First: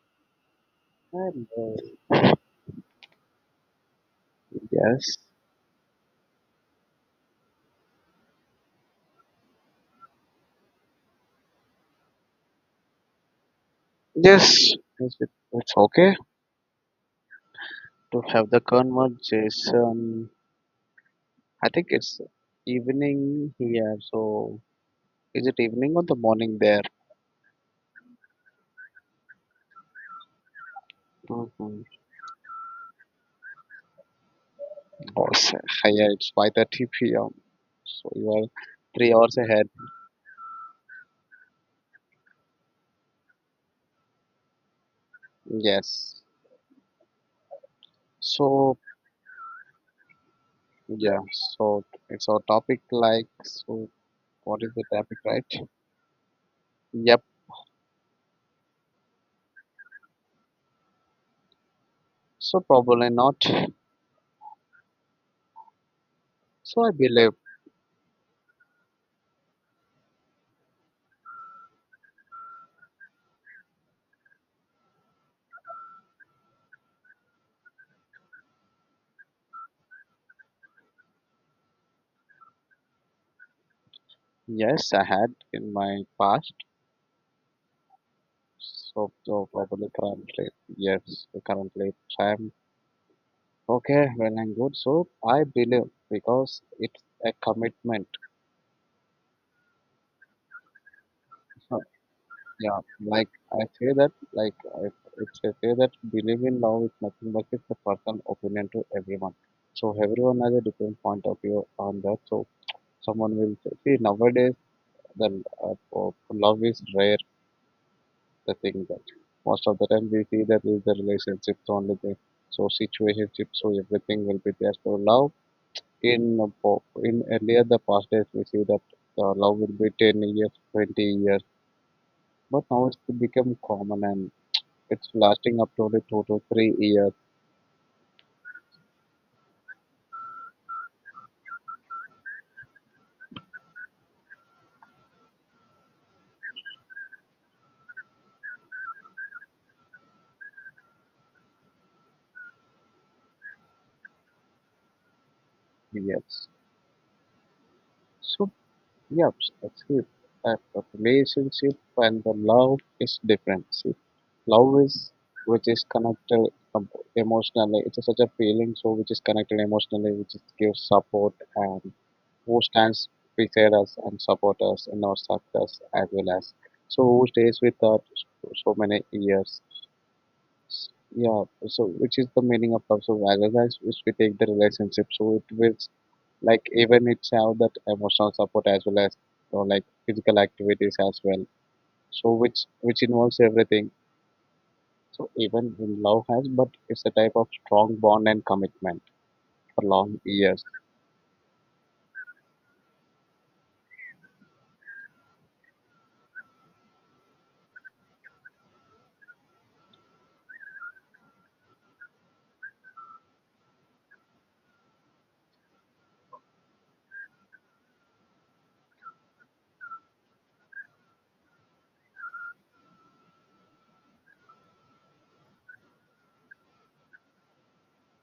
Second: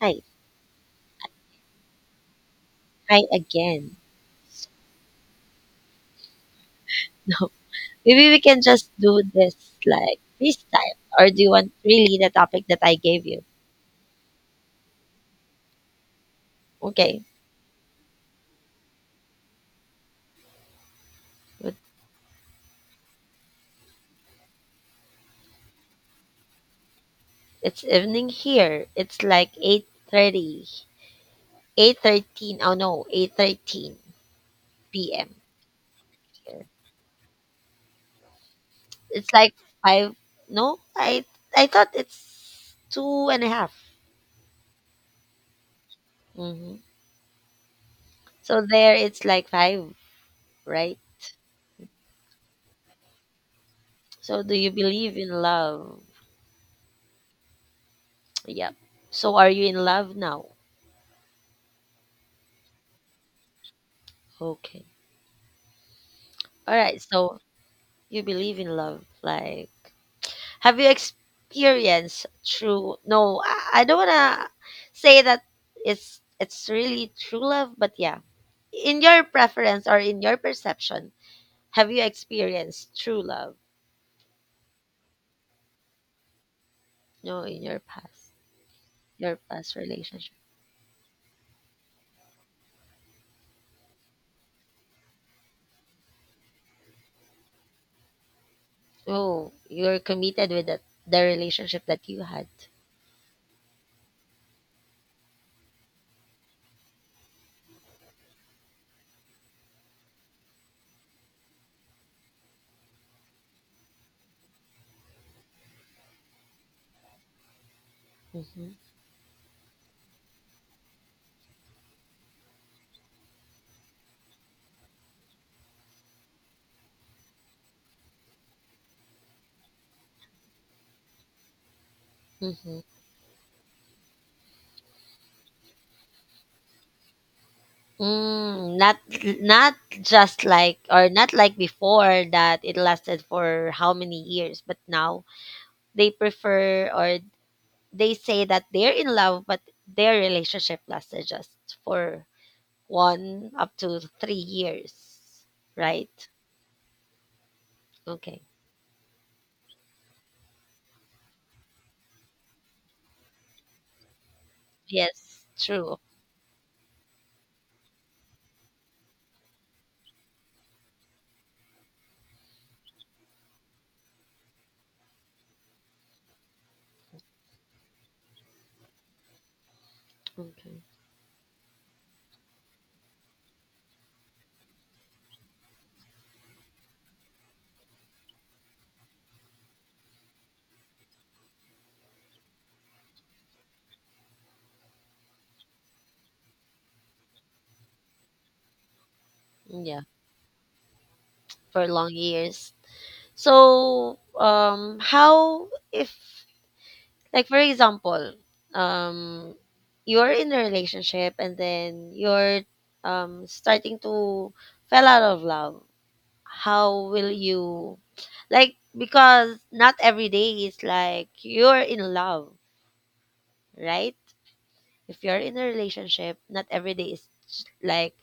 Hi, And hi again. yes, No, maybe we can just do this like this time. Or do you want really the topic that I gave you? yes, yes, it's okay Okay, to have the conversation. I but think it's evening here, so is it evening or the morning there? it's evening here. It's like 8:30, eight Mm-hmm. thirteen. Oh no, 8:13 Oh, p.m. Yeah, it's here. 5:30 p.m. So you are three It's hours like ahead. five. No, I thought it's two and a half. Yes. Mm-hmm. So So there, it's like five, right? yeah, so it's our topic like so So do what you is the topic, believe in right? love? Yep. Yep. So are you in love now? So probably not. Okay. All So I right, believe so you believe in love. Like, have you experienced true? No, I don't wanna say that it's really true love, but yeah, in your preference or in your perception, have you experienced true love? yes, I had in my past. No, in So your so past probably relationship. currently yes, currently time. Okay, well and good. So I believe because it's a commitment. Oh, you're committed with that the Uh, relationship that you had. Yeah, like I say that like I, it's I say that believe in love is nothing but it's a personal opinion to everyone. So everyone has a different point of view on that. So someone will say, see nowadays the love is rare. The thing Mm-hmm. that most of the time we see that is the relationships only there. So situationship, so everything will be there. So love in earlier the past days we see that love will be 10 years, 20 years, but Mm-hmm. now it's become common and it's lasting up to only 2 to 3 years. Mm, not just like or not like before that it lasted for how many years, but now they prefer or they say that they're in love, but their relationship lasted just for one up to 3 years, right? Yes. Okay. So Yep, escape. That the relationship and the love is different. See, love is Yes, which is true. connected um, emotionally. It's such a feeling, so which is connected emotionally, which is gives support and who stands beside us and support us in our success as well as so who stays with us so many years Okay. yeah so which is the meaning of love so value guys which we take the relationship so it will like even it's have that emotional support as well as like physical activities as well so which involves everything so even in love has but it's a type of strong bond and commitment for Yeah, long years. for long years. So, how if like for example, um, you're in a relationship and then you're starting to fell out of love. How will you like because not every day is like you're in love, right? If you're in a relationship, not every day is like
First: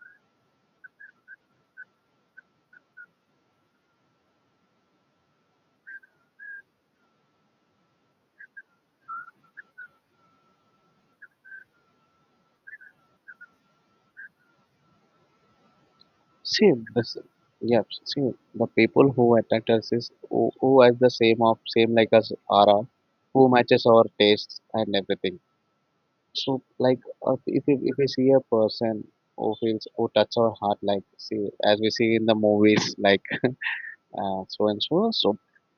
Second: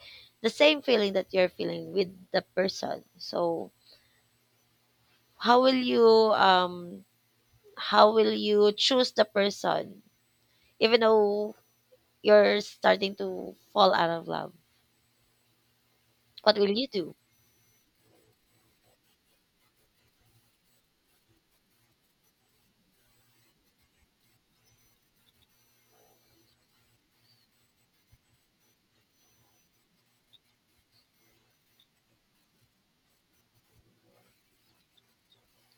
the same feeling that you're feeling with the person. So how will you um how will you choose the person even though you're starting to fall out of love, what will See you this do? yeah see the people who attract us is who has the same of same like us aura who matches our tastes and everything. So, like, if you see a person who feels who touch our heart, like see as we see in the movies, like so and so, so.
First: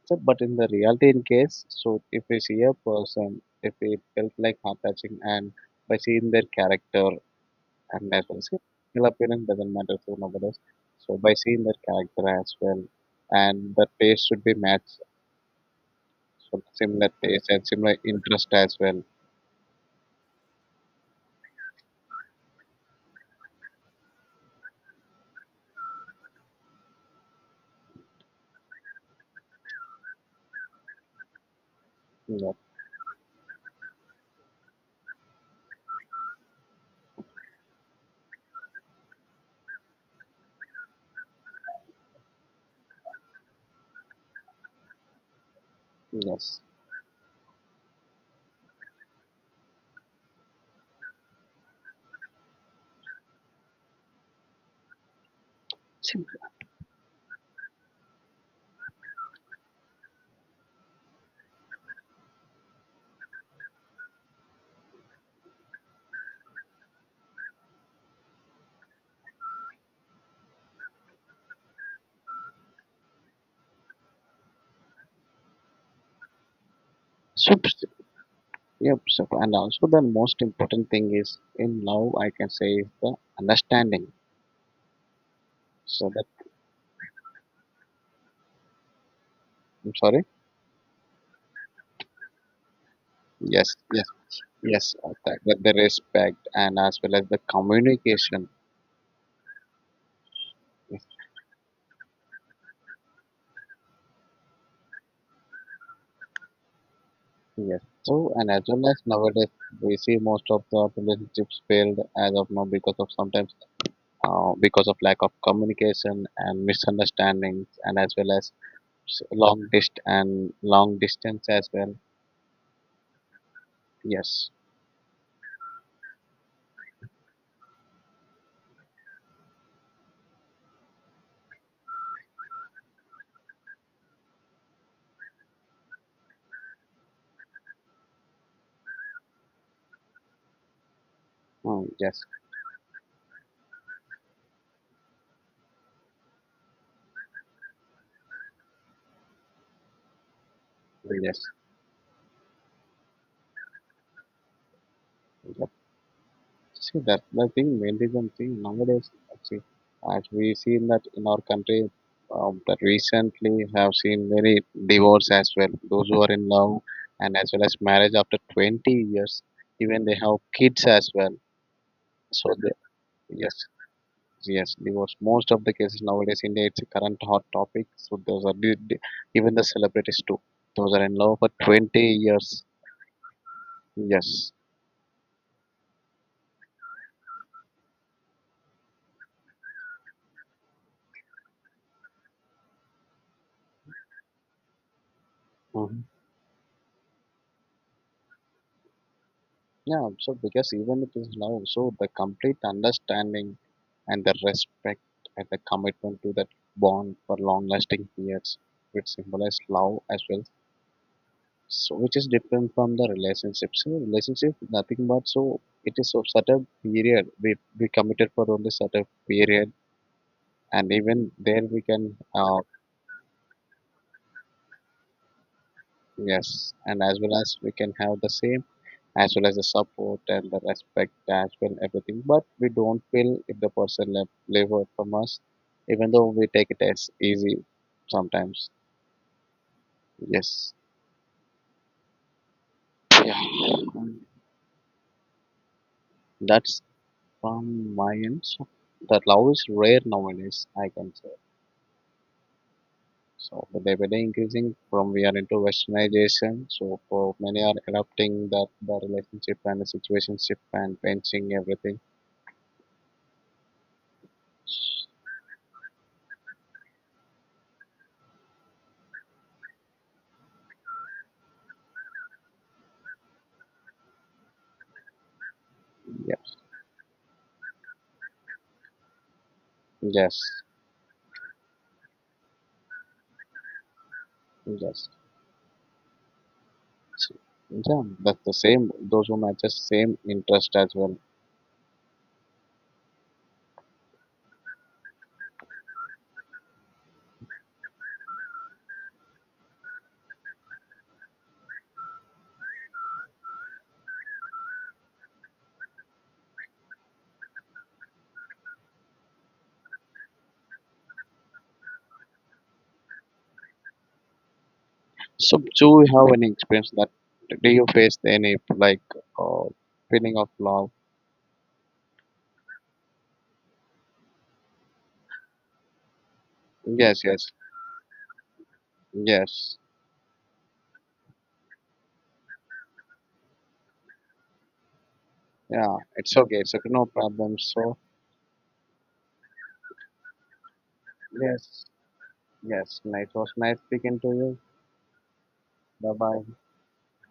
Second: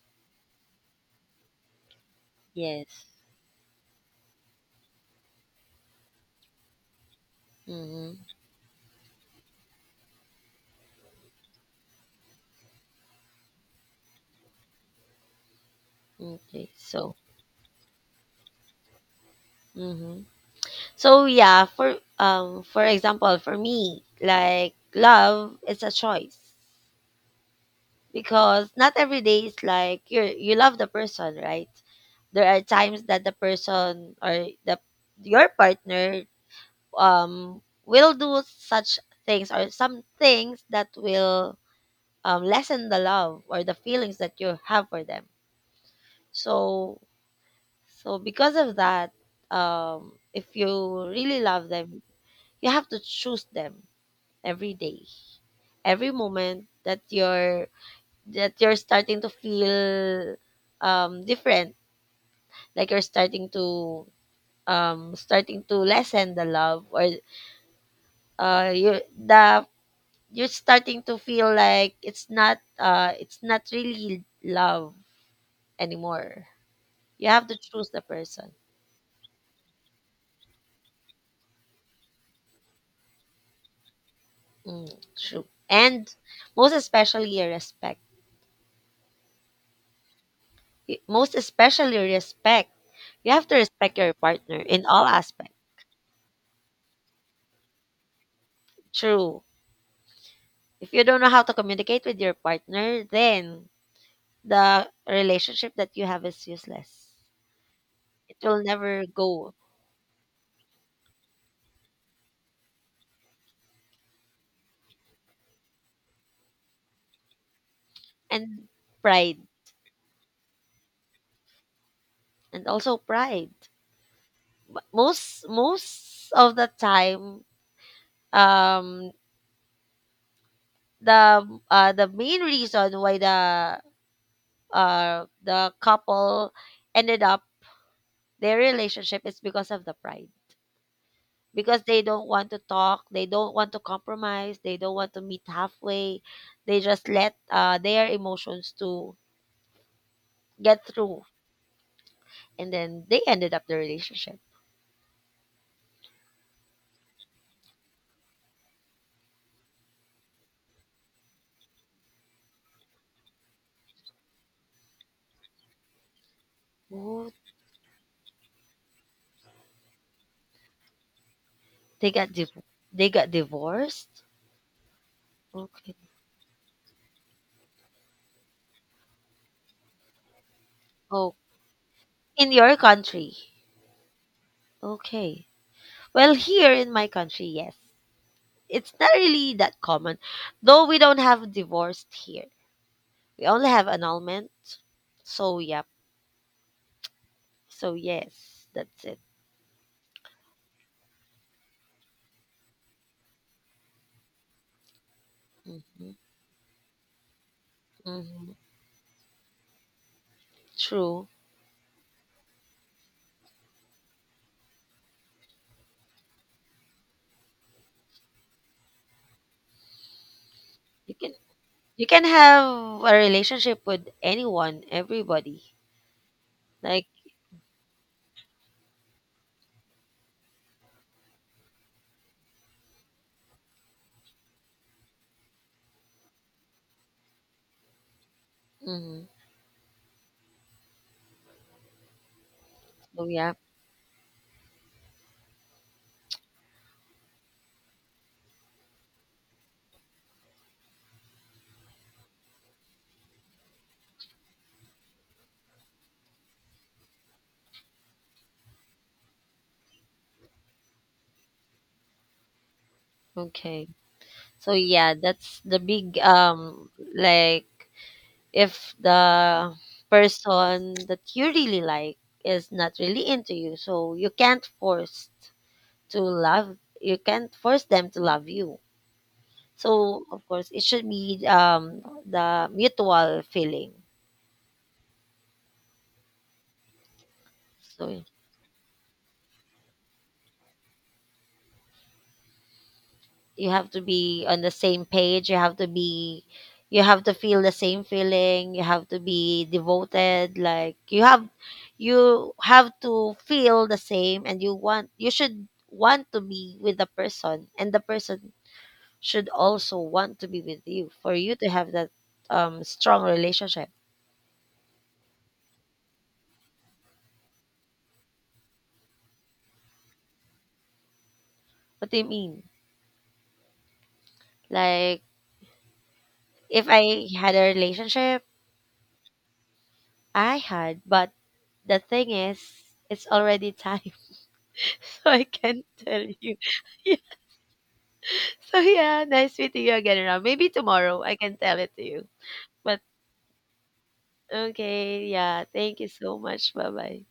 But in the reality, in case, so if we see a Yes. person, if we felt like heart touching, and by seeing their character and as Mm-hmm. well, see, physical appearance doesn't matter so nowadays. So by seeing their character as well, and the taste should be matched, so Okay. similar So. taste and similar interest as well. Mm-hmm. So yeah, for example, for me, like love is a choice because not every day is like you are you love the person, right? There Yeah. are times that the person or the your partner will do such things or some things that will lessen the love or the feelings that you have for them, Yes. so so because of that if you really love them you have to choose them every day every Sim- moment that you're starting to feel different, like you're starting to starting to lessen the love or you the you're starting to feel like it's not really love anymore, you have So to choose the person. Yep. So, and also the most important thing is in love, I can say, is the understanding. Mm, true. So And that most especially your respect. I'm sorry. Y- most especially respect. You have to Yes, respect yes, your partner in yes. all uh, That, aspects. that the respect and as well as the communication. True. If Yes. you don't know how to communicate with your partner, then the relationship that you have is useless. Yes. So It and will as well as never nowadays go. we see most of the relationships failed as of now because of sometimes because of lack of communication and misunderstandings and as well as And pride. Long distance as well. And also pride. Yes. But most most of the time, um the the main reason why the couple ended up their relationship is because of the pride. Because Mm, they yes. don't want to talk, they don't want to compromise, they don't want to meet halfway. They just let their emotions to get through, Yes. and then they ended up the relationship. Yes. See that the thing vandalism thing nowadays see as we seen that in our country that recently have seen very divorce as well those who are in love Oh, and as well as marriage after 20 years even they have kids as well they got so div- the, they got yes, divorced. yes. Divorce most of the Okay. cases nowadays in India, it's a current hot topic. So those are even the celebrities too, those are in love Oh, for 20 years. in your country. Yes. Okay. Well, here in my country, yes. It's not really that common. Though we don't have divorced here. We only have annulment. So yeah. So yes, that's it. Yeah, so because even it is now, so the complete understanding and the respect and the Hmm. commitment to that bond for long lasting Hmm. periods, which symbolize love as well. True. So which is different from the relationship. So relationship nothing but so it is a certain period. We committed for only certain period and You even can there we can you can have a relationship with anyone, everybody. yes, and Like, as well as we can have the same as well as the support and the respect as well everything but we don't feel if the person left delivered from us even though we take it as easy sometimes. hmm, Yes. so Yeah. yeah. Um, that's from my end, so that love is rare nowadays, I can say, so the day by day increasing from we are into westernization, so for many are adopting that the relationship and the situationship and benching everything. Okay. So yeah, that's the big like if the person that you really like is not really into you, so you can't force to Yes, love you can't force them to love you. So yes, of course it should be the mutual feeling. yes. So, yeah, So that's the same. Those who matches same interest as well. you have to be on the same page you have to be you have to feel the same feeling you have to be devoted like you have to feel the same and you want you should want to be with the person and the person should also want to be with you for you to have that strong relationship. So, do you have any experience that do you face any like uh, feeling of love? What do you mean, like if Yes, I yes, had a relationship? yes. I had, but the thing is it's already time so I can't Yeah, tell it's you. okay. It's okay. No problem. So, So yeah, nice meeting you again, Ram. Maybe tomorrow I can tell yes, it to you. But yes. Nice. It was nice speaking to you. okay, yeah. Thank you Bye so bye. much. Bye bye.